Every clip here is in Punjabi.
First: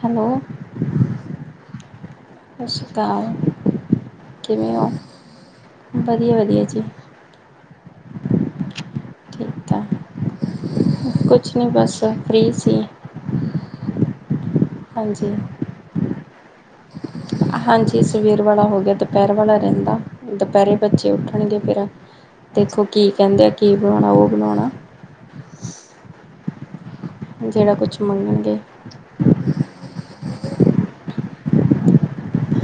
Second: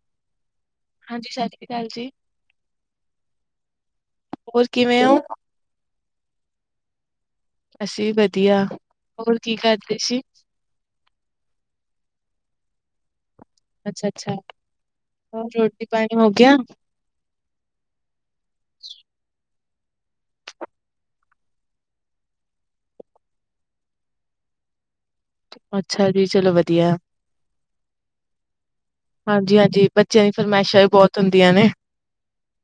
ਹੈਲੋ ਹਾਂਜੀ, ਸ਼੍ਰੀ ਅਕਾਲ ਜੀ। ਸਤਿ ਸ਼੍ਰੀ ਅਕਾਲ, ਕਿਵੇਂ ਹੋ, ਵਧੀਆ ਵਧੀਆ। [unintelligible] ਅਸੀਂ ਵੀ ਵਧੀਆ। ਹੋਰ ਠੀਕ ਕੀ ਠਾਕ ਕਰਦੇ ਸੀ। ਕੁਛ ਨਹੀਂ ਬਸ ਫ਼ਰੀ ਸੀ। ਅੱਛਾ ਅੱਛਾ। ਹਾਂਜੀ, ਹਾਂਜੀ ਸਵੇਰ ਵਾਲਾ ਹੋ ਗਿਆ ਦੁਪਹਿਰ ਵਾਲਾ ਰਹਿੰਦਾ। ਦੁਪਹਿਰੇ ਬੱਚੇ ਉੱਠਣਗੇ ਫੇਰ ਦੇਖੋ ਕੀ ਕਹਿੰਦੇ ਆ ਕੀ ਬਣਾਉਣਾ ਉਹ ਬਣਾਉਣਾ। ਅੱਛਾ ਜੀ ਚਲੋ ਵਧੀਆ। [unintelligible] ਜਿਹੜਾ ਕੁਛ ਮੰਨਣਗੇ। ਹਾਂਜੀ-ਹਾਂਜੀ, ਬੱਚਿਆਂ ਦੀ ਫਰਮਾਇਸ਼ਾਂ ਵੀ ਬਹੁਤ ਹੁੰਦੀਆਂ ਨੇ।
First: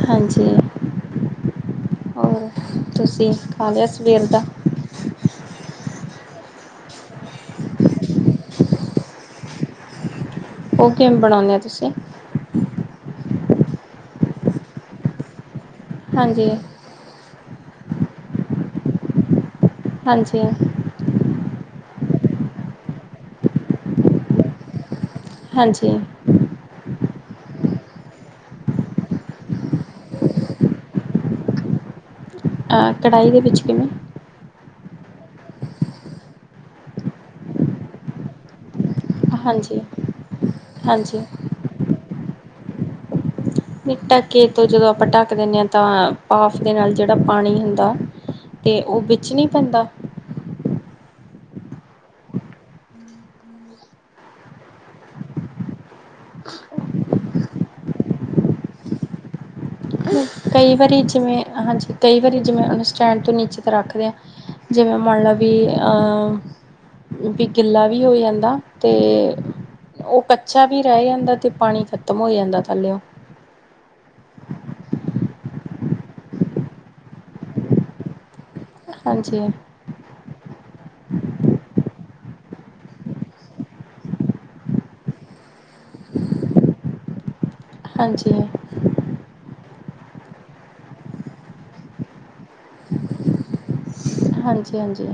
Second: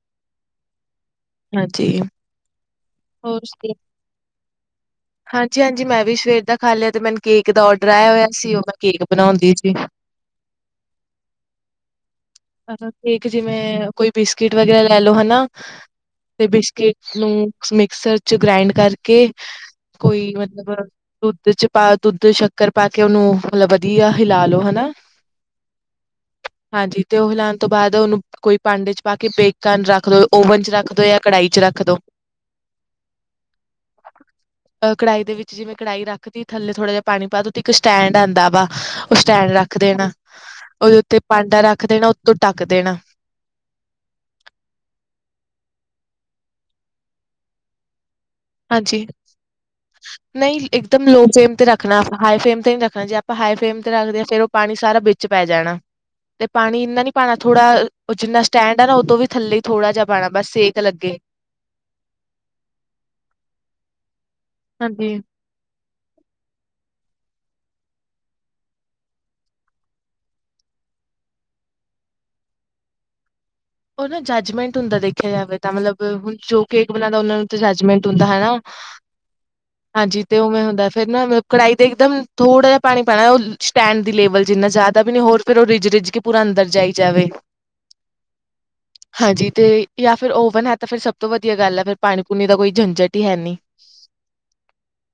ਹਾਂਜੀ, ਹਾਂਜੀ, ਹੋਰ। ਤੁਸੀਂ ਹੋਰ ਖਾ ਸੁਣਾਓ? ਲਿਆ ਸਵੇਰ ਦਾ, ਹਾਂਜੀ-ਹਾਂਜੀ, ਮੈਂ ਵੀ ਸਵੇਰ ਦਾ ਖਾ ਲਿਆ ਤੇ ਮੈਨੂੰ ਕੇਕ ਦਾ ਔਡਰ ਆਇਆ ਹੋਇਆ ਸੀ ਉਹ ਮੈਂ ਕੇਕ ਬਣਾਉਂਦੀ ਸੀ। ਉਹ ਕਿਵੇਂ ਬਣਾਉਣੇ ਆ ਤੁਸੀਂ ਕੇਕ ਜਿਵੇਂ ਕੋਈ ਬਿਸਕਿਟ ਵਗੈਰਾ ਲੈ ਲਓ ਹਨਾ। ਤੇ ਹਾਂਜੀ ਬਿਸਕਿਟ ਨੂੰ, ਮਿਕਸਰ ਚ ਗ੍ਰਾਇੰਡ ਕਰਕੇ ਕੋਈ ਹਾਂਜੀ ਮਤਲਬ ਦੁੱਧ ਚ ਪਾ ਦੁੱਧ ਸ਼ੱਕਰ ਪਾ ਕੇ ਉਹਨੂੰ ਮਤਲਬ ਵਧੀਆ ਹਿਲਾ ਲੋ ਹਨਾ ਹਾਂਜੀ। ਹਾਂਜੀ ਤੇ ਉਹ ਹਿਲਾਣ ਤੋਂ ਬਾਅਦ ਉਹਨੂੰ ਕੋਈ ਭਾਂਡੇ ਚ ਪਾ ਕੇ ਬੇਕ ਕਰਨ ਰੱਖ ਦੋ ਓਵਨ ਚ ਰੱਖ ਦੋ ਜਾਂ ਕੜਾਹੀ ਚ ਰੱਖ ਦੋ। ਕੜਾਹੀ ਦੇ ਵਿੱਚ ਕਿਵੇਂ ਅ ਕੜਾਹੀ ਦੇ ਵਿੱਚ ਜਿਵੇਂ ਕੜਾਈ ਰੱਖਦੀ ਥੱਲੇ ਥੋੜਾ ਜਿਹਾ ਪਾਣੀ ਪਾ ਤੇ ਉ ਇੱਕ ਸਟੈਂਡ ਆਉਂਦਾ ਵਾ ਉਹ ਸਟੈਂਡ ਰੱਖ ਹਾਂਜੀ ਦੇਣਾ ਉਹਦੇ ਉੱਤੇ ਹਾਂਜੀ ਭਾਂਡਾ ਰੱਖ ਦੇਣਾ। ਤ ਤੋਂ ਟੱਕ ਦੇਣਾ। ਢਕੇ ਤੋਂ ਜਦੋਂ ਆਪਾਂ ਢੱਕ ਦਿੰਦੇ ਹਾਂ ਤਾਂ ਪਾਫ ਦੇ ਨਾਲ ਜਿਹੜਾ ਪਾਣੀ ਹੁੰਦਾ, ਅਤੇ ਉਹ ਹਾਂਜੀ, ਵਿੱਚ ਨਹੀਂ ਪੈਂਦਾ ਨਹੀਂ ਇੱਕਦਮ ਲੋਕ ਫਲੇਮ ਤੇ ਰੱਖਣਾ ਆਪਾਂ ਹਾਈ ਫਲੇਮ ਤੇ ਨੀ ਰੱਖਣਾ ਜੇ ਆਪਾਂ ਹਾਈ ਫਲੇਮ ਤੇ ਰੱਖਦੇ ਹਾਂ ਫਿਰ ਉਹ ਪਾਣੀ ਸਾਰਾ ਵਿੱਚ ਪੈ ਜਾਣਾ ਤੇ ਪਾਣੀ ਇੰਨਾ ਨੀ ਪਾਣਾ ਥੋੜਾ ਉਹ ਜਿੰਨਾ ਸਟੈਂਡ ਆ ਨਾ ਉਦੋਂ ਵੀ ਥੇ ਥੋੜ੍ਹਾ ਜਿਹਾ ਪਾਣਾ ਬਸ ਕਈ ਸੇਕ ਵਾਰੀ ਲੱਗੇ ਜਿਵੇਂ ਹਾਂਜੀ ਕਈ ਵਾਰੀ ਜਿਵੇਂ ਉਹਨੂੰ ਸਟੈਂਡ ਤੋਂ ਨੀਚੇ ਰੱਖਦੇ, ਜਿਵੇਂ ਹਾਂਜੀ ਮੰਨਲਾ ਵੀ ਅ ਵੀ ਗਿੱਲਾ ਵੀ ਹੋ ਜਾਂਦਾ ਤੇ ਉਹ ਕੱਚਾ ਵੀ ਰਹਿ ਜਾਂਦਾ ਅਤੇ ਪਾਣੀ ਖਤਮ ਹੋ ਜਾਂਦਾ ਥੱਲੇ ਉਹ ਉਹ ਨਾ ਜੱਜਮੈਂਟ ਹੁੰਦਾ ਦੇਖਿਆ ਜਾਵੇ ਤਾਂ ਮਤਲਬ ਹੁਣ ਜੋ ਕੇਕ ਬਣਾਉਂਦਾ ਉਹਨਾ ਨੂੰ ਤਾਂ ਜੱਜਮੈਂਟ ਹੁੰਦਾ ਹਨਾ। ਹਾਂਜੀ ਹਾਂਜੀ ਤੇ ਉਵੇਂ ਹੁੰਦਾ ਫੇਰ ਨਾ ਮਤਲਬ ਕੜਾਹੀ ਤੇ ਇੱਕਦਮ ਥੋੜ੍ਹਾ ਜਿਹਾ ਪਾਣੀ ਪਾਉਣਾ ਉਹ ਸਟੈਂਡ ਦੀ ਲੇਵਲ ਚ ਇੰਨਾ ਜ਼ਿਆਦਾ ਵੀ ਨਹੀਂ ਹੋਰ ਫਿਰ ਉਹ ਰਿੱਜ ਰਿੱਜ ਕੇ ਪੂਰਾ ਅੰਦਰ ਜਾਈ ਜਾਵੇ। ਹ [inaudible] ਹਾਂਜੀ। ਹਾਂਜੀ ਤੇ ਜਾਂ ਫਿਰ ਓਵਨ ਹੈ ਤਾਂ ਫਿਰ ਸਭ ਤੋਂ ਵਧੀਆ ਗੱਲ ਹੈ ਫਿਰ ਪਾਣੀ ਪੂਣੀ ਦਾ ਕੋਈ ਝੰਜਟ ਹੀ ਹੈ ਨਹੀਂ। ਹਾਂਜੀ ਹਾਂਜੀ।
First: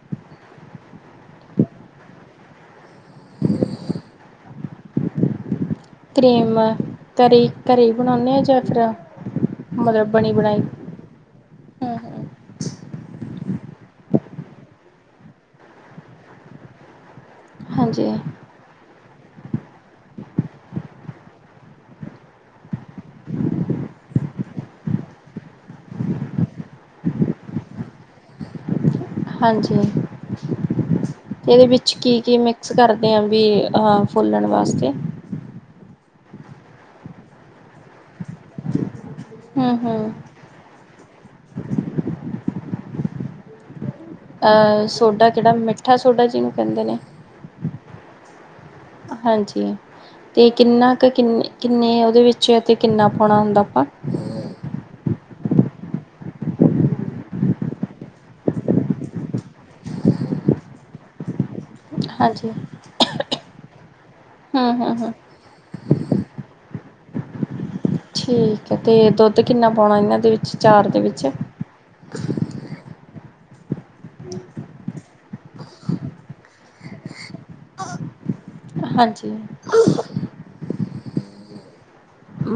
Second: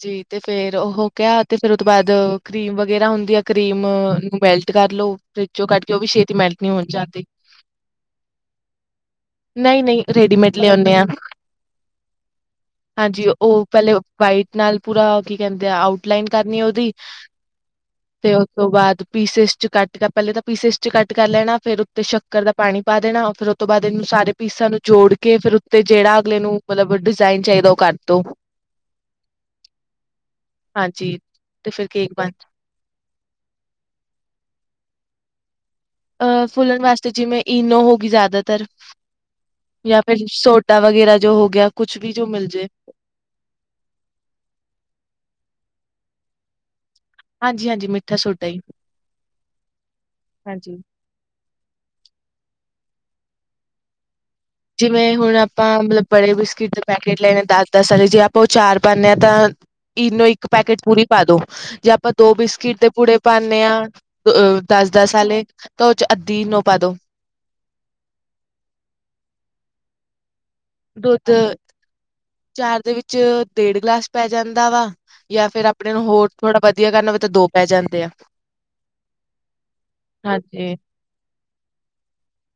ਜੀ ਤੇ ਫੇਰ ਉਹ ਕਿਹਾ ਤੇ ਫੇਰ ਉਹ ਤੋਂ ਬਾਅਦ ਕਰੀਮ ਵਗੈਰਾ ਹੁੰਦੀ ਆ ਕਰੀਮ ਨੂੰ ਮੈਲਟ ਕਰ ਲੋ ਫ ਜੋ ਕੱਢ ਕੇ ਉਹ ਛੇਤੀ ਮੈਲਟ ਨਹੀਂ ਹੁੰਦੀ ਘਰੇ ਘਰੇ ਬਣਾਉਣੇ ਹਾਂ ਜਾਂ ਫਿਰ, ਨਹੀਂ ਨਹੀਂ ਮਤਲਬ ਬਣੀ ਰੈਡੀਮੇਡ ਬਣਾਈ, ਲਿਆਉਂਦੇ ਆ ਹੂੰ ਹੂੰ। ਹਾਂਜੀ ਉਹ ਪਹਿਲੇ ਵਾਈਟ ਨਾਲ ਪੂਰਾ ਕੀ ਕਹਿੰਦੇ ਆ ਆਊਟ ਲਾਈਨ ਕਰਨੀ ਉਹਦੀ, ਹਾਂਜੀ ਤੇ ਉਸ ਤੋਂ ਬਾਅਦ, ਪੀਸਿਸ ਚ ਕੱਟ ਕਾ ਪੈਲੇ ਤਾਂ ਪੀਸਿਸ ਚ ਕੱਟ ਕਰ ਲੈਣਾ। ਫੇਰ ਉੱਤੇ ਸ਼ੱਕਰ ਦਾ ਪਾਣੀ ਪਾ ਦੇਣਾ ਫੇਰ ਔ ਤੋਂ ਬਾਦ ਏਨੂੰ ਸਾਰੇ ਪੀਸਾਂ ਨੂੰ ਜੋੜ ਕੇ ਫਿਰ ਉੱਤੇ ਜੇੜਾ ਅਗਲੇ ਨੂੰ ਮਤਲਬ ਡਿਜ਼ਾਇਨ ਚਾਹੀਦਾ ਔ ਕਰਦੋ। ਹਾਂਜੀ, ਇਦੇ ਤੇ ਫਿਰ ਵਿੱਚ ਕੇਕ ਬਣ ਕੀ-ਕੀ ਮਿਕਸ ਕਰਦੇ ਆਂ ਵੀ ਆਂ ਫੁੱਲਣ ਵਾਸਤੇ। ਅਹ ਫੁੱਲਣ ਵਾਸਤੇ ਜਿਵੇਂ ਇਨੋ ਹੋਗੀ ਜਿਆਦਾਤਾਰ। ਹੂੰ-ਹੂੰ ਯਾ ਫਿਰ ਸੋ਼ਟ ਸੋਡਾ ਵਗੈਰਾ ਜੋ ਹੋ ਗਿਆ ਕੁੱਛ ਵੀ ਜੋ ਮਿਲ ਜੇ। ਅਹ ਸੋਡਾ ਕੇੜਾ ਮਿੱਠਾ ਸੋਡਾ ਜਿਨੂੰ ਕਹਿਦੇ ਨੇ। ਹਾਂਜੀ ਹਾਂਜੀ ਮਿੱਠਾ ਸੋਡਾ ਹੀ ਹਾਂਜੀ ਤੇ ਹਾਂਜੀ ਕਿੰਨਾ ਕ ਕਿੰਨੇ ਕਿੰਨੇ ਓਦੇ ਵਿੱ ਬੱਚਿਆ ਤੇ ਕਿੰਨਾ ਪਾਣਾ ਹੁੰਦਾ ਆਪਾ? ਜਿਵੇਂ ਹੁਣ ਅਪਾਂ ਮਤਲਬ ਬੜੇ ਬਿਸਕਿਟ ਦੇ ਪੈਕੇਟ ਲਏ ਨੇ ਦਸ ਦਸ ਆਲੇ, ਜੇ ਆਪਾਂ ਔ ਚਾਰ ਪਾਣੇ ਆਂ ਤਾਂ ਇਨੋ ਇੱਕ ਪੈਕੇਟ ਪੂਰੀ ਪਾ ਦੋ। ਜੇ ਆਪਾਂ ਦੋ ਹਾਂਜੀ ਬਿਸਕਿਟ ਦੇ ਪੂੜੇ ਪਾਣੇ ਆਂ ਅ ਦਸ ਹੂੰ-ਹੂੰ-ਹੂੰ ਦਸ ਆਲੇ ਤਾ ਓਦੇ ਚ ਅੱਧੀ ਇਨੋ ਪਾ ਦੋ। ਠੀਕ ਹੈ ਤੇ ਦੁੱਧ ਕਿੰਨਾ ਪੋਣਾ ਇਨਾਂ ਦੇ ਵਿੱਚ? ਚਾਰ ਦੇ ਵਿੱਚ ਦੁੱਧ ਚਾਰ ਦੇ ਵਿੱ ਚ ਡੇਢ ਗਲਾਸ ਪੈ ਜਾਂਦਾ ਵਾ ਯਾ ਫੇਰ ਆਪਣੇ ਨੂੰ ਹੋਰ ਥੋੜਾ ਵਧੀਆ ਕਰਨਾ ਵਾ ਤਾਂ ਦੋ ਪੈ ਜਾਂਦੇ ਆ। ਹਾਂਜੀ, ਹਾਂਜੀ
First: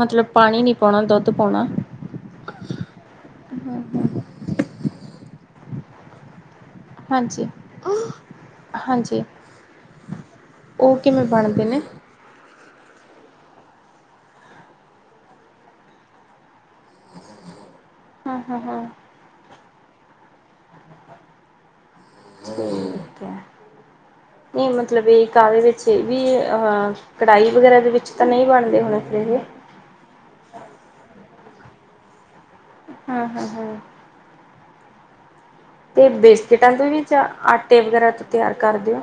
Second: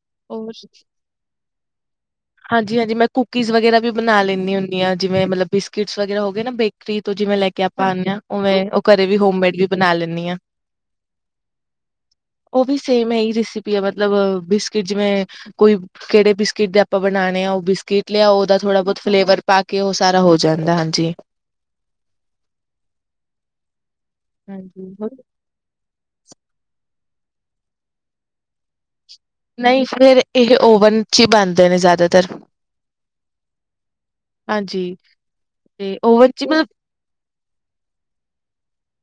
ਮਤਲਬ ਹੋਰ ਪਾਣੀ ਨੀ ਪੋਣਾ ਦੁੱਧ ਪੋਣਾ। ਹਾਂਜੀ-ਹਾਂਜੀ ਮੈਂ ਕੁਕੀਜ਼ ਵਗੈਰਾ ਵੀ ਬਣਾ ਲੈਂਣੀ ਹੁੰ ਣੀ ਆ, ਜਿਵੇਂ ਮਤਲਬ ਬਿਸਕਟਸ ਵਗੈਰਾ ਹੋ ਗੇ ਨਾ ਬੇ ਕਰੀ ਤੋਂ ਜਿਵੇਂ ਲੈ ਕੇ ਆਪਾਂ ਆਣੇ ਆਂ ਉਵੇਂ ਓਹ ਘਰੇ ਵੀ ਹਾਂਜੀ-ਹਾਂਜੀ ਹੋਮਮੇਡ ਵੀ ਬਣਾ ਲੇਣੀ ਆ। ਉਹ ਕਿਵੇਂ ਬਣਦੇ ਨੇ ਓਹ ਵੀ ਸੇਮ ਐਹੀ ਰੈਸਿਪੀ ਆ ਮਤਲਬ ਬਿਸਕਿਟ ਜਿਵੇਂ ਕੋਈ ਕੇੜੇ ਬਿਸਕਿਟ ਦੇ ਆਪਾਂ ਬਣਾਣੇ ਆ ਓਹ ਬਿਸ ਕੀਟ ਲੇਆਓ, ਓਦਾ ਹਾਂ-ਹਾਂ-ਹਾਂ ਥੋੜਾ ਬੌਤ ਫਲੇਵਰ ਪਾ ਕ ਕਿ ਔ ਸਾਰਾ ਹੋ ਜਾਂਦਾ, ਹਾਂਜੀ। ਦੇਖ ਦੇ ਹੈ। ਨਹੀਂ ਹਾਂਜੀ ਮਤਲਬ ਹੋਰ ਏ ਕਾਦੇ ਵਿੱਚ ਤੇ ਵੀ ਅਹ ਕੜਾਹੀ ਵਗੈਰਾ ਦੇ ਵਿੱਚ ਤਾਂ ਨੀ ਬਣਦੇ ਹੋਣੇ। ਫਿਰ ਇਹ ਨਹੀਂ ਫੇਰ ਏਹ ਔਵਨ ਚ ਈ ਬੰਣ ਦੇ ਨੇ ਜਿਆਦਾਤਰ। ਹਾਂ-ਹਾਂ-ਹਾਂ। ਹਾਂਜੀ। ਤੇ ਓਵਨ ਚ ਮਤਲਬ ਬੇਸਕਿਟਾਂ ਤੋਂ ਵੀ ਚਾ ਆਟੇ ਵਗੈਰਾ ਚ ਤਿਆਰ ਕਰਦੇ ਆ?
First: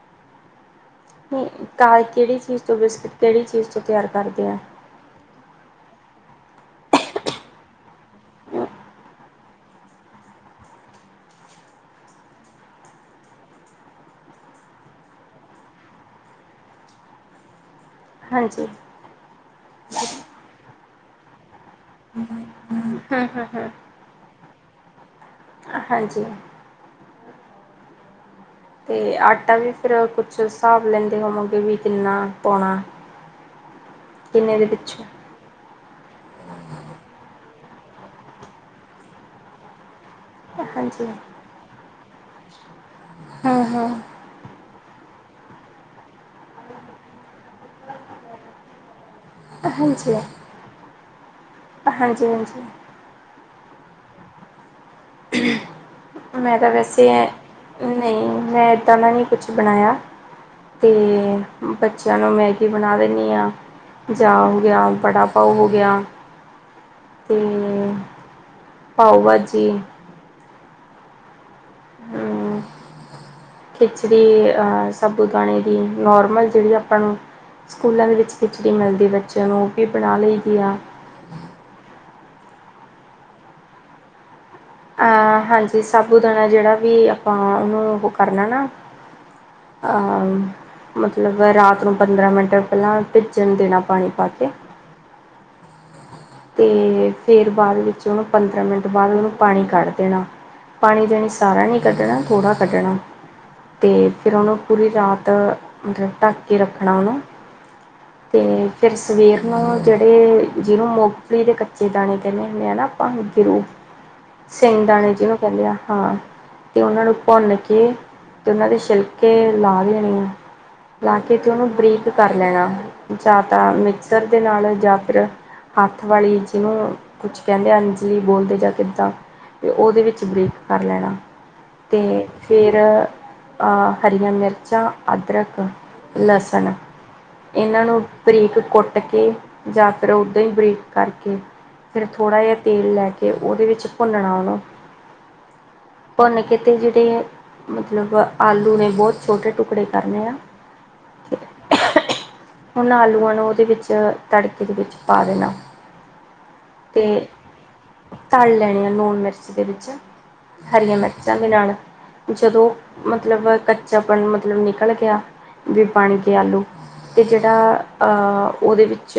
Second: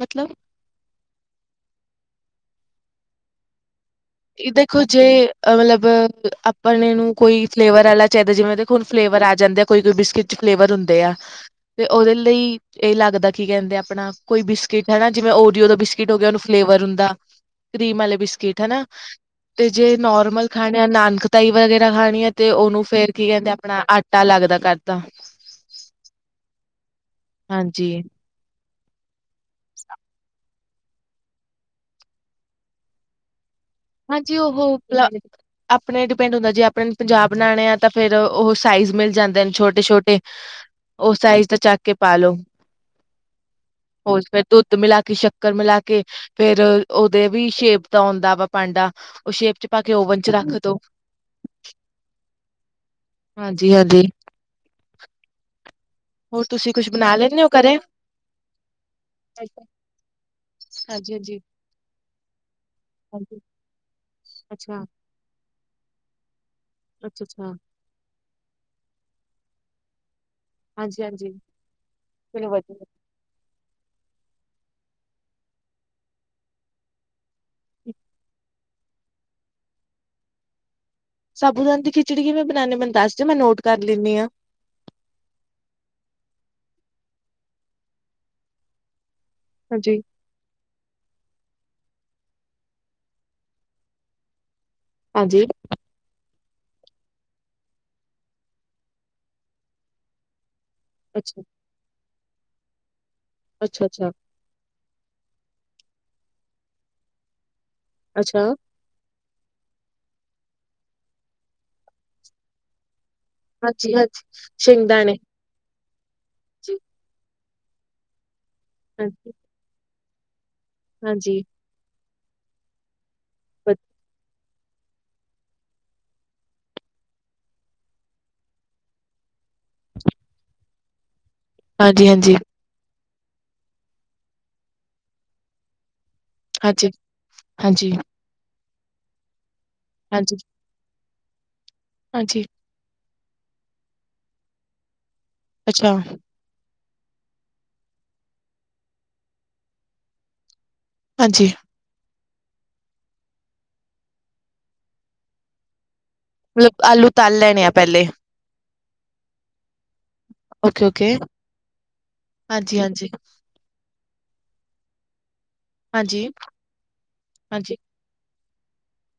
ਮਤਲਬ? ਕਾਹ ਕੇੜੀ ਚੀਜ਼ ਤੋਂ ਬਿਸਕਿਟ ਕੇੜੀ ਚੀਜ਼ ਤ ਇਹ ਦੇਖੋ ਜੇ ਮਤਲਬ ਅਪ ਪਰਣੇ ਨੂੰ ਕੋਈ ਫਲੇਵਰ ਆਲਾ ਚਾਦੇ ਜਿਵੇ ਦੇਖੋ ਹੁਣ, ਫਲੇਵਰ ਆ ਜਾਂਦੇ ਆ, ਕੋਈ -ਕੋਈ ਬਿਸਕਿਟ 'ਚ ਫਲੇਵਰ ਹੁੰਦੇ ਆ, ਤੇ ਉਹਦੇ ਲਈ ਇਹ ਲੱਗਦਾ ਕੀ ਕਹਿੰਦੇ, ਆਪਣਾ ਕੋਈ ਬਿਸਕਿਟ ਹਨਾ ਜਿਵੇਂ ਓਰੀਓ ਦਾ ਬਿਸਕਿਟ ਹੋ ਗਿਆ, ਓਨੂੰ ਫਲੇਵਰ ਹੁੰਦਾ। ਕ੍ਰੀਮ ਵਾਲੇ, ਬਿਸਕਿਟ ਹਾਂਜੀ ਹਨਾ। ਤੇ, ਜੇ ਨੋਰਮਲ ਖਾਣਿਆ ਨਾਲ ਖਟਾਈ ਵਗੈ ਖਾਣੀਆਂ ਤੇ, ਉਹਨੂੰ ਫੇਰ ਹੂੰ ਕੀ ਹੂੰ ਕਹਿੰਦੇ, ਹੂੰ ਆਪਣਾ ਆਟਾ ਲੱਗਦਾ ਕਰਦਾ। ਹਾਂਜੀ ਹਾਂਜੀ। ਤੇ ਅੱਠ ਤਾਂ, ਵੀ ਫਿਰ ਕੁੱਛ ਹਿਸਾਬ ਲੈਂਦੇ ਹੋਵੋਗੇ, ਕਿ ਕਿੰਨਾ ਪਾਉਣਾ ਹਾਂਜੀ, ਕਿੰਨੇ ਦੇ ਉਹ ਪਿੱਛੋਂ ਆਪਣੇ ਡਿਪੈਂਡ ਹੁੰਦਾ ਜੇ, ਆਪਣੇ ਪੰਜਾਹ ਬਣਾਣੇ ਆ ਤਾਂ, ਫੇਰ ਉਹ ਸਾਈਜ਼ ਮਿਲ ਜਾਂਦੇ ਨੇ, ਛੋਟੇ-ਛੋਟੇ। ਹਾਂਜੀ ਉਸ ਸਾਈਜ ਦਾ ਚੱਕਕੇ ਪਾ ਲੋ, ਹਾਂ ਹਾਂ ਹੋਰ ਫੇਰ ਦੁੱਧ ਮਿਲਾ ਕੇ ਕਿ ਸ਼ੱਕਰ ਮਿਲਾ ਕੇ ਫੇਰ ਉਹਦੇ ਵੀ, ਸ਼ੇਪ ਤਾਂ ਔਂਦਾ ਵਾ। ਭਾਂਡਾ ਉਹ ਸ਼ੇਪ'ਚ ਪਾ ਕੇ ਹਾਂਜੀ ਓਵਨ ਚ ਰੱਖ ਦੋ। ਹਾਂਜੀ ਹਾਂਜੀ ਹਾਂਜੀ, ਹਾਂਜੀ। [unintelligible] ਹੋਰ ਮੈਂ ਤਾਂ ਤੁਸੀਂ ਕੁਛ ਵੈਸੇ, ਬਣਾ ਲੈਂਦੇ ਹੋ ਘਰੇ ਨਹੀਂ ਮੈਂ ਇਦਾਂ ਦਾ ਨੀ ਕੁਛ ਹਾਂਜੀ ਬਣਾਇਆ। ਤੇ, ਹਾਂਜੀ ਬੱਚਿਆਂ ਨੂੰ ਮੈਗੀ ਬਣਾ ਦਿੰਦੀ ਹਾਂਜੀ ਹਾਂ। ਜਾਾ ਹੋ ਅੱਛਾ ਗਿਆ, ਵੜਾ ਪਊ ਹੋ ਗਿਆ। ਅੱਛਾ- ਅਤੇ ਅੱਛਾ। ਪਾਓ ਭਾਜੀ ਹਾਂਜੀ-ਹਾਂਜੀ। ਕਿੰਨੀ ਵਧੀ ਖਿਚੜੀ ਸਾਬੂ ਦਾਨੇ ਦੀ ਨੋਰਮਲ ਜਿਹੜੀ ਆਪਾਂ ਨੂੰ ਸਕੂਲਾਂ ਦੇ ਵਿੱਚ ਖਿਚੜੀ ਮਿਲਦੀ, ਬੱਚਿਆਂ ਨੂੰ ਉਹ ਵੀ ਬਣਾ ਲਈ ਦੀ ਆ। ਨਾਲੇ ਮੈਨੂੰ ਦੱਸ ਦਿਉ, ਮੈਂ ਨੋਟ ਕਰ ਲੈਂਦੀ ਆ। ਅਹ ਹਾਂਜੀ, ਸਾਬੂ ਦਾਣਾ ਜਿਹੜਾ ਵੀ ਆਪਾਂ ਉਹਨੂੰ ਉਹ ਕਰਨਾ ਨਾ ਹਾਂਜੀ, ਅਹ ਮਤਲਬ ਰਾਤ ਨੂੰ ਪੰਦਰਾਂ ਮਿੰਟ ਪਹਿਲਾਂ ਭਿੱਜਣ ਦੇਣਾ ਪਾਣੀ ਪਾ ਕੇ ਹਾਂਜੀ। ਤੇ ਫੇਰ ਬਾਅਦ ਵਿੱਚ, ਉਹਨੂੰ ਪੰਦਰਾਂ ਮਿੰਟ ਬਾਅਦ ਉਹਨੂੰ ਪਾਣੀ ਕੱਢ ਦੇਣਾ। ਪਾਣੀ ਦੇਣੀ ਅੱਛਾ, ਸਾਰਾ ਨੀ ਕੱਢਣਾ। ਥੋੜਾ ਕੱਢਣਾ। ਤੇ ਅੱਛਾ-ਅੱਛਾ, ਫਿਰ ਉਹਨੂੰ ਪੂਰੀ ਰਾਤ ਮਤਲਬ ਢੱਕ ਕੇ ਰੱਖਣਾ ਉਹਨੂੰ ਅੱਛਾ। ਤੇ ਫਿਰ ਸਵੇਰ ਨੂੰ ਜਿਹੜੇ ਜਿਨੂੰ ਮੋ ਮੇਰੇ ਕੱਚੇ ਦਾਣੇ ਕਹਿੰਦੇ ਹੁੰਦੇ ਆ ਨਾ [inaudible] ਹਾਂਜੀ-ਹਾਂਜੀ, ਸ਼ਿੰਗਦਾਣੇ। ਹਾਂ ਜੀ, ਤੇ ਉਹਨਾਂ ਨੂੰ ਭੁੰਨ ਕੇ ਤੇ ਉਹਨਾਂ ਦੇ ਹਾਂਜੀ, ਛਿਲਕੇ ਲਾ ਲਏ ਹਮ ਜਾ ਕੇ ਹਾਂਜੀ। ਤੇ ਉਹਨੂੰ ਬਰੀਕ ਕਰ ਲੈਣਾ ਜ਼ਿਆਦਾ ਮਿਕਸਰ ਦੇ ਨਾਲ ਜਾਂ ਫਿਰ ਹ ਵਾਲੀ ਜਿਹਨੂੰ ਕੁਛ ਕਹਿੰਦੇ ਅੰਜਲੀ ਬੋਲਦੇ ਜਾਂ ਕਿੱਦਾਂ ਅਤੇ ਉਹਦੇ ਵਿੱਚ ਬ੍ਰੇਕ ਕਰ ਲੈਣਾ ਤੇ ਹਾਂਜੀ-ਹਾਂਜੀ, ਫਿਰ ਅ ਹਰੀਆਂ ਮਿਰਚਾਂ, ਅਦਰਕ ਲਸਣ, ਹਾਂਜੀ, ਇਹਨਾਂ ਹਾਂਜੀ, ਹਾਂਜੀ, ਨੂੰ ਬਰੀਕ ਕੁੱਟ ਕੇ ਜ਼ਿਆਦਾਤਰ ਹਾਂਜੀ, ਉੱਦਾਂ ਹੀ ਬਰੀ ਕਰਕੇ ਫਿਰ ਥੋੜਾ ਹਾਂਜੀ ਹਾਂਜੀ ਜਿਹਾ ਤੇਲ ਲੈ ਕੇ ਅਤੇ ਉਹਦੇ ਵਿੱਚ ਭੁੰਨਣਾ ਵਾ। ਅੱਛਾ ਅਤੇ ਜਿਹੜੇ ਮਤਲਬ ਆਲੂ ਨੇ, ਬਹੁਤ ਛੋਟੇ ਟੁਕੜੇ ਕਰਨੇ ਆ ਹਾਂਜੀ ਹੁਣ ਆਲੂਆਂ ਨੂੰ ਉਹਦੇ ਵਿੱਚ, ਤੜਕੇ ਦੇ ਵਿੱਚ ਪਾ ਦੇਣਾ। ਮਤਲਬ ਅਤੇ ਆਲੂ ਤਲ ਲੈਣੇ ਆ ਪਹਿਲੇ। ਤਲ ਲੈਣੇ ਆ ਲੂਣ ਮਿਰਚ ਦੇ ਵਿੱਚ ਹਰੀਆਂ ਓਕੇ-ਓਕੇ, ਮਿਰਚਾਂ ਦੇ ਨਾਲ ਜਦੋਂ ਹਾਂਜੀ-ਹਾਂਜੀ, ਮਤਲਬ ਧ [unintelligible] ਮਤਲਬ ਨਿਕਲ ਗਿਆ। ਵੀ ਪਾਣੀ ਹਾਂਜੀ, ਪਿਆਲੋਂ ਅਤੇ ਹਾਂਜੀ। ਜਿਹੜਾ ਉਹਦੇ ਵਿੱਚ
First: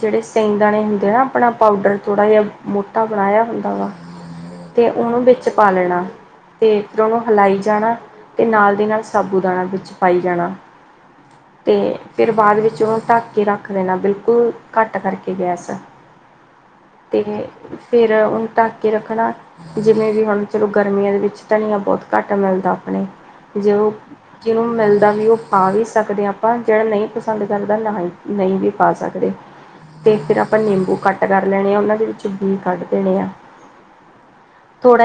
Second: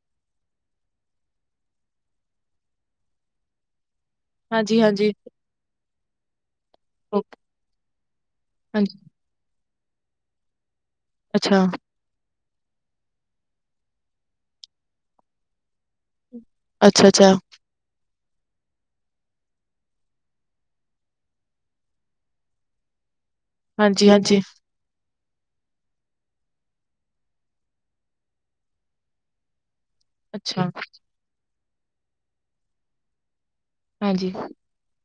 ਜਿਹੜੇ ਦਾਣੇ ਹੁੰਦੇ ਨਾ ਆਪਣਾ ਪਾਊਡਰ ਥੋੜਾ, ਤੇ ਹਾਂਜੀ-ਹਾਂਜੀ, ਉਹਨੂੰ ਵਿੱਚ ਪਾ ਲੈਣਾ। ਅਤੇ ਫਿਰ ਉਹਨੂੰ ਓਕੇ, ਹਿਲਾਈ ਜਾਣਾ ਅਤੇ ਨਾਲ ਦੀ ਹਾਂਜੀ, ਨਾਲ ਸਾਬੂ ਦਾਣਾ ਵੀ ਚ ਪਾਈ ਜਾਣਾ। ਅੱਛਾ, ਤੇ ਫਿਰ ਬਾਅਦ ਵਿੱਚ ਉਹ ਢੱਕ ਕੇ ਰੱਖ ਦੇਣਾ, ਬਿਲਕੁਲ ਘੱਟ ਕਰਕੇ। [unintelligible] ਤੇ ਅੱਛਾ-ਅੱਛਾ, ਫੇਰ ਫਿਰ ਉਹਨੂੰ ਢੱਕ ਕੇ ਰੱਖਣਾ, ਜਿਵੇਂ ਵੀ ਹੁਣ ਚਲੋ ਗਰਮੀਆਂ ਦੇ ਵਿੱਚ ਧਨੀਆ ਬਹੁਤ ਘੱਟ ਮਿਲਦਾ ਆਪਣੇ ਜੋ ਹਾਂਜੀ-ਹਾਂਜੀ, ਜਿਹਨੂੰ ਮਿਲਦਾ ਵੀ ਉਹ ਪਾ ਵੀ ਸਕਦੇ ਹਾਂ ਆਪਾਂ, ਜਿਹੜਾ ਨਹੀਂ ਪਸੰਦ ਕਰਦਾ ਨਾ ਨਹੀਂ ਵੀ ਪਾ ਸਕਦੇ। ਤੇ ਫੇਰ ਆਪਾਂ ਅੱਛਾ, ਨਿੰਬੂ ਕੱਟ ਕਰ ਲੈਣੇ ਆ, ਉਹਨਾਂ ਦੇ ਵਿੱਚੋ ਬੀ ਕੱਢ ਦੇਣੇ ਆ। ਹਾਂਜੀ।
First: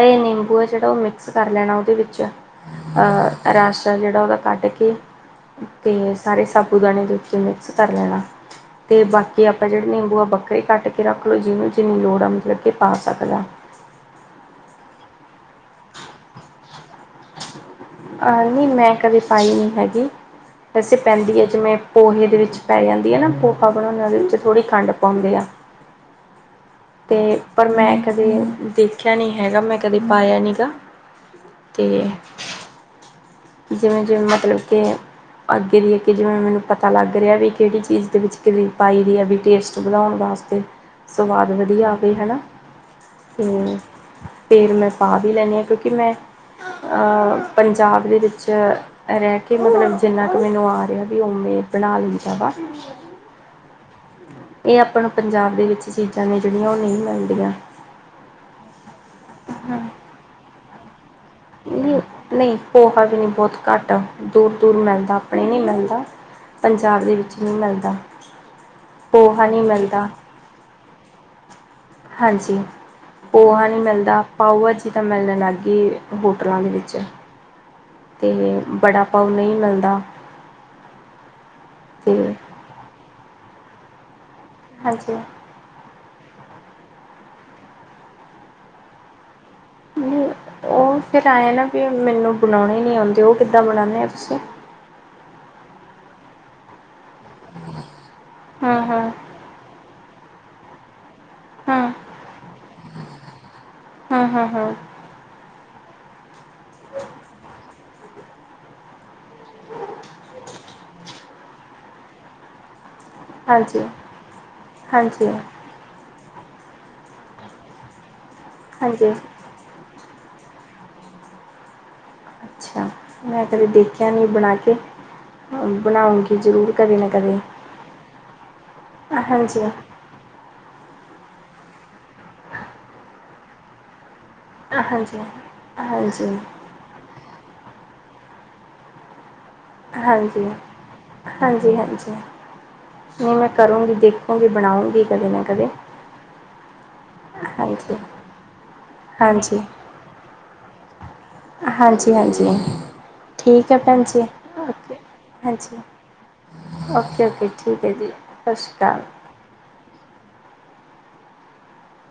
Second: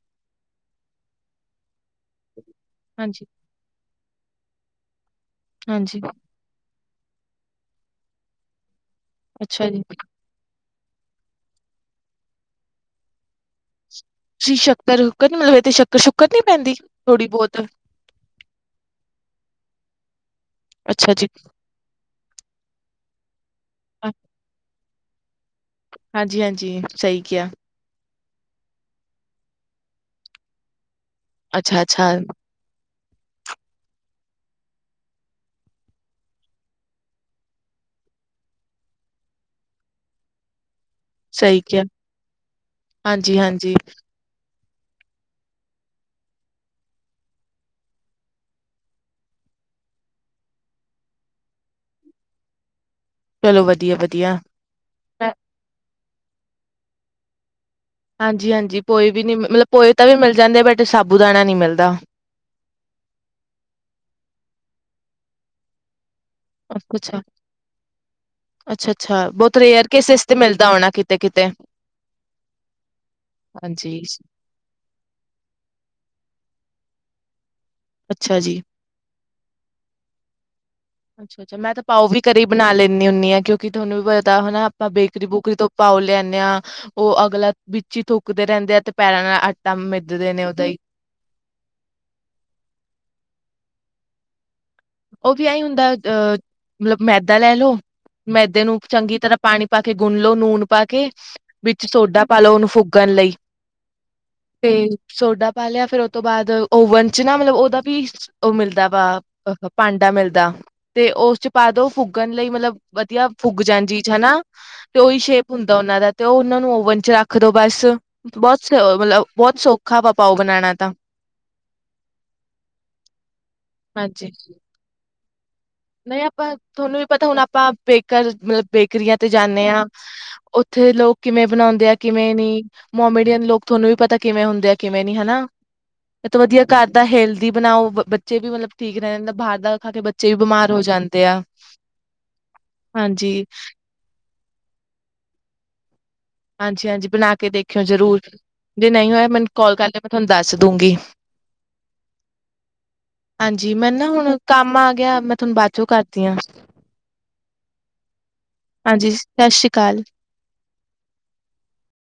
ਇਹ ਨਿੰਬੂ ਹੈ ਜਿਹੜਾ, ਉਹ ਮਿਕਸ ਕਰ ਲੈਣਾ ਉਹਦੇ ਵਿੱਚ। ਹਾਂਜੀ, ਅਹ ਰਸ ਰਸਾ ਜਿਹੜਾ ਉਹਦਾ ਕੱਡ ਕੇ ਹਾਂਜੀ, ਤੇ ਸਾਰੇ ਸਭ ਉਹ ਦਾਣੇ ਦੇ ਉੱਤੇ ਮਿਕਸ ਕਰ ਲੈਣਾ। ਤੇ ਬਾਕੀ ਆਪ ਅੱਛਾ ਜੀ, ਜਿਹੜੇ ਨਿੰਬੂ ਆਪਾ ਕੱਟ ਕੇ ਰੱਖ ਲਉ, ਜਿਹਨੂੰ ਜਿੰਨੀ ਲੋੜ ਆ, ਮਤਲਬ ਕਿ ਪਾ ਸਕਦਾ। ਤੁਸੀਂ ਸ਼ੱਕਰ ਸ਼ੁੱਕਰ ਨੀ, ਮਤਲਬ ਇਹ ਤੇ ਸ਼ੱਕਰ ਸ਼ੁੱਕਰ ਨੀ ਪੈਂਦੀ ਥੋੜ੍ਹੀ ਬਹੁਤ। ਆਹ ਨਹੀਂ ਮੈਂ ਕਦੇ ਪਾਈ ਨਹੀਂ ਹੈਗੀ, ਵੈਸੇ ਅੱਛਾ ਜੀ, ਪੈਂਦੀ ਹੈ ਜੇਵੇ ਪੋਹੇ ਦੇ ਵਿੱਚ ਪੈ ਜਾਂਦੀ। [unintelligible] ਆਪਾ ਬਣਾਦੇ ਉਹਦੇ ਵਿੱਚ ਥੋੜੀ ਖੰਡ ਪਾਉਦੇ ਆ। ਹਾਂਜੀ, ਹਾਂਜੀ, ਸਹੀ ਤੇ ਕਿਹਾ। ਪਰ ਮੈਂ ਕਦੇ ਦੇਖਿਆ ਨੀ ਹੈਗਾ, ਮੈਂ ਕਦੇ ਪਾਇਆ ਨੀ ਗਾ। ਅੱਛਾ, ਤੇ ਅੱਛਾ ਜਿਵੇਂ ਜਿਵੇਂ ਮਤਲਬ ਕਿ ਅੱਗੇ ਦੀ ਅੱਗੇ, ਜਿਵੇਂ ਮੈਨੂੰ ਪਤਾ ਲੱਗ ਰਿਹਾ, ਵੀ ਕਿਹੜੀ ਚੀਜ਼ ਦੇ ਵਿੱਚ ਕਿਵੇਂ ਪਾਈ ਦੀ ਹੈ ਵੀ ਟੇਸਟ ਬਣਉਣ ਵਾਸਤੇ। ਸਵਾਦ ਸਹੀ ਕਿਹਾ। ਵਧੀਆ ਆਵੇ ਹਨਾ ਹਾਂਜੀ, ਹਾਂਜੀ ਤੇ ਫਿਰ ਮੈਂ ਪਾ ਵੀ ਲੈਂਦੀ ਹਾਂ ਕਿਉਂਕਿ ਮੈਂ ਪੰਜਾਬ ਦੇ ਵਿੱਚ। ' ਚ ਰਹਿ ਕੇ ਮਤਲਬ ਜਿੰਨਾ ਕੁ ਮੈਨੂੰ ਆ ਰਿਹਾ ਵੀ ਉਵੇਂ ਬਣਾ ਲਈ ਦਾਵਾ। ਚਲੋ ਵਧੀਆ ਵਧੀਆ ਨੂੰ ਮੈਂ। ਪੰਜਾਬ ਦੇ ਵਿੱਚ ਚੀਜ਼ਾਂ ਨੇ ਜਿਹੜੀਆਂ ਉਹ ਨਹੀਂ ਮਿਲਦੀਆਂ। ਹਾਂਜੀ ਹਾਂਜੀ ਕੋਈ ਵੀ ਨੀ ਮਤਲਬ ਕੋਏ ਤਾਂ ਵੀ ਮਿਲ ਜਾਂਦੇ ਬਟ ਸਾਬੂ ਦਾਣੇ। ਨਹੀਂ ਨਹੀਂ ਪੋਹਾ ਵੀ ਨੀ ਬਹੁਤ ਘੱਟ ਦੂਰ ਦੂਰ ਮਿਲਦੀ। ਜਿਦਾ ਆਪਣੇ ਨਹੀਂ ਮਿਲਦਾ। ਅੱਛਾ, ਪੰਜਾਬ ਦੇ ਅੱਛਾ, ਵਿੱਚ ਨਹੀਂ ਮਿਲਦਾ ਅੱਛਾ ਅੱਛਾ, ਪੋਹਾ ਬਹੁਤ ਨਹੀਂ ਰੇਅਰ ਮਿਲਦਾ ਕੇਸਿਸ ਤੇ ਮਿਲਦਾ ਹੋਣਾ ਕਿਤੇ, ਕਿਤੇ ਹਾਂਜੀ ਪੋਹਾ ਨਹੀਂ ਹਾਂਜੀ। ਮਿਲਦਾ ਪਾਊਆ ਜੀ ਤਾਂ ਮਿਲਣ ਲੱਗ ਗਈ। ਹੋਟਲਾਂ ਦੇ ਵਿੱਚ। ਤੇ ਅੱਛਾ ਜੀ, ਬੜਾ ਪਾਊ ਨਹੀਂ ਮਿਲਦਾ। ਅੱਛਾ ਅੱਛਾ ਮੈਂ ਤਾਂ ਪਾਓ ਵੀ ਅਤੇ ਘਰੇ ਹੀ ਬਣਾ ਲੈਂਣੀ ਹੁੰਨੀ ਹਾਂ ਕਿਉਂਕਿ। ਜੀ ਥੋਨੂੰ ਵੀ ਪਤਾ। ਪਤਾ ਹਨਾ ਆਪਾਂ ਹਾਂਜੀ ਬੇਕਰੀ ਬੂਕਰੀ ਤੋਂ ਪਾਓ ਲਿਆਦੇ ਹਾਂ। ਉਹ ਅਗਲਾ ਵਿੱਚ ਹੀ ਥੁੱਕਦੇ ਰਹਿੰਦੇ ਆ ਤੇ ਪੈਰਾਂ ਨਾਲ। ਮਿੱਧਦੇ ਨੇ ਉਹਦਾ ਉਹ ਫੇਰ ਆਏ ਨਾ ਵੀ ਮੈਨੂੰ ਬਣਾਉਣੇ ਨੀ ਆਉਂਦੇ ਉਹ ਕਿ। ਕਿਦਾਂ ਬਣਾਉਣੇ ਆ ਤੁਸੀਂ। ਉਹ ਵੀ ਐਹੀ ਹੁੰਦਾ ਅਹ ਮਤਲਬ। ਮੈਦਾ ਲੈ ਲਓ ਮੈਦੇ ਹੂੰ ਨੂੰ ਹੂੰ ਚੰਗੀ ਤਰ੍ਹਾਂ ਪਾਣੀ ਪਾ ਕੇ। ਗੁਨਲੋ ਨੂਨ ਪਾ ਕੇ। ਵਿੱਚ ਹੂੰ ਸੋਡਾ ਪਾ ਲੋ ਉਹਨੂੰ ਫੂਗਣ ਲਈ ਹੂੰ ਹੂੰ ਤੇ ਹੂੰ ਸੋਡਾ। ਪਾ ਲਿਆ ਫਿਰ ਤੋਂ ਬਾਅਦ। ਓਵਨ ਚ ਨਾ ਮਤਲਬ ਉਹਦਾ। ਵੀਸਚ ਉਹ ਮਿਲਦਾ ਵਾ। ਅਹ ਭਾਂਡਾ ਮਿਲਦਾ ਤੇ ਉਸ ਚ। ਪਾਦੋ ਫੁੱਕਣ ਲਈ ਮਤਲਬ। ਵਧੀਆ ਫੁਗ ਹਾਂਜੀ ਜਾਣ ਜੀਜ਼ ਹਨਾ ਤੇ ਉਹੀ ਹਾਂਜੀ ਸ਼ੇਪ ਹੁੰਦਾ ਉਹਨਾਂ ਦਾ। ਤੇ ਉਹ ਉਹਨਾਂ ਨੂੰ ਓਵਨ ਚ ਰੱਖ ਦੋ ਬਸ। ਬਹੁਤ ਸ ਹਾਂਜੀ ਮਤਲਬ ਬਹੁਤ ਸੌਖਾ ਪਾ। ਪਾਓ ਬਣਾਉਣਾ ਤਾਂ। ਅੱਛਾ ਮੈਂ ਕਦੇ ਦੇਖਿਆ ਨੀ। ਤੇ ਹਾਂਜੀ ਬਣਾ ਕੇ। ਨਹੀਂ ਬਣਾਉਂਗੀ ਆਪਾਂ ਜ਼ਰੂਰ ਕਦੇ ਤੁਹਾਨੂੰ ਵੀ, ਨਾ ਪਤਾ ਕਦੇ ਹੁਣ ਆਪਾਂ ਬੇਕਰ ਮਤਲਬ। ਬੇਕਰੀਆਂ ਤੇ, ਹਾਂਜੀ ਹਾਂਜੀ ਜਾਂਦੇ ਹਾਂ ਉੱਥੇ ਲੋਕ ਕਿਵੇਂ ਬਣਾਉਂਦੇ ਆ। ਕਿਵੇਂ ਨੀ ਮੋਮੀੇਡੀਅਨ ਲੋਕ ਥੋਨੂੰ ਵੀ ਪਤਾ ਕਿਵੇਂ ਹੁੰਦੇ ਆ, ਕਿਵੇਂ ਨੀ ਹਾਂਜੀ ਹਨਾ, ਇਹ ਤਾਂ ਵਧੀਆ ਘਰ ਦਾ, ਹੇਲਦੀ ਬਣਾਓ ਬੱਚੇ ਵੀ ਮਤਲਬ ਠੀਕ ਰਹਿ ਜਾਂਦਾ ਬਾਹਰ ਦਾ ਖਾਕੇ, ਬੱਚੇ ਵੀ ਹਾਂਜੀ ਬਿਮਾਰ ਹਾਂਜੀ, ਹਾਂਜੀ ਨਹੀਂ ਹਾਂਜੀ, ਮੈਂ ਕਰੂੰਗੀ ਦੇਖ ਓ ਵੀ, ਬਣਾਉਂਗੀ ਕਦੇ ਨਾ ਕਦੇ ਹਾਂਜੀ, ਹਾਂਜੀ ਬਣਾ ਕੇ ਦੇਖਿਓ ਹਾਂਜੀ ਜ਼ਰੂਰ, ਜੇ ਨਹੀਂ ਹੋਇਆ ਮੈਨੂੰ ਹਾਂਜੀ ਕੌਲ ਕਰ ਲਿਆ ਮੈਂ ਤੁਹਾਨੂੰ ਦੱਸ ਦੂੰਗੀ। ਹਾਂਜੀ, ਹਾਂਜੀ ਠੀਕ ਹਾਂਜੀ ਹੈ ਮੈਂ ਭੈਣ ਨਾ ਜੀ। ਹੁਣ ਕੰਮ ਆ ਓਕੇ ਗਿਆ ਮੈਂ ਤੁਹਾਨੂੰ ਬਾਅਦ ਹਾਂਜੀ ਚੋਂ ਕਰਦੀ ਹਾਂ ਓਕੇ- ਓਕੇ ਠੀਕ ਹੈ ਜੀ। ਸਤਿ ਸ਼੍ਰੀ ਅਕਾਲ। ਕੱਲ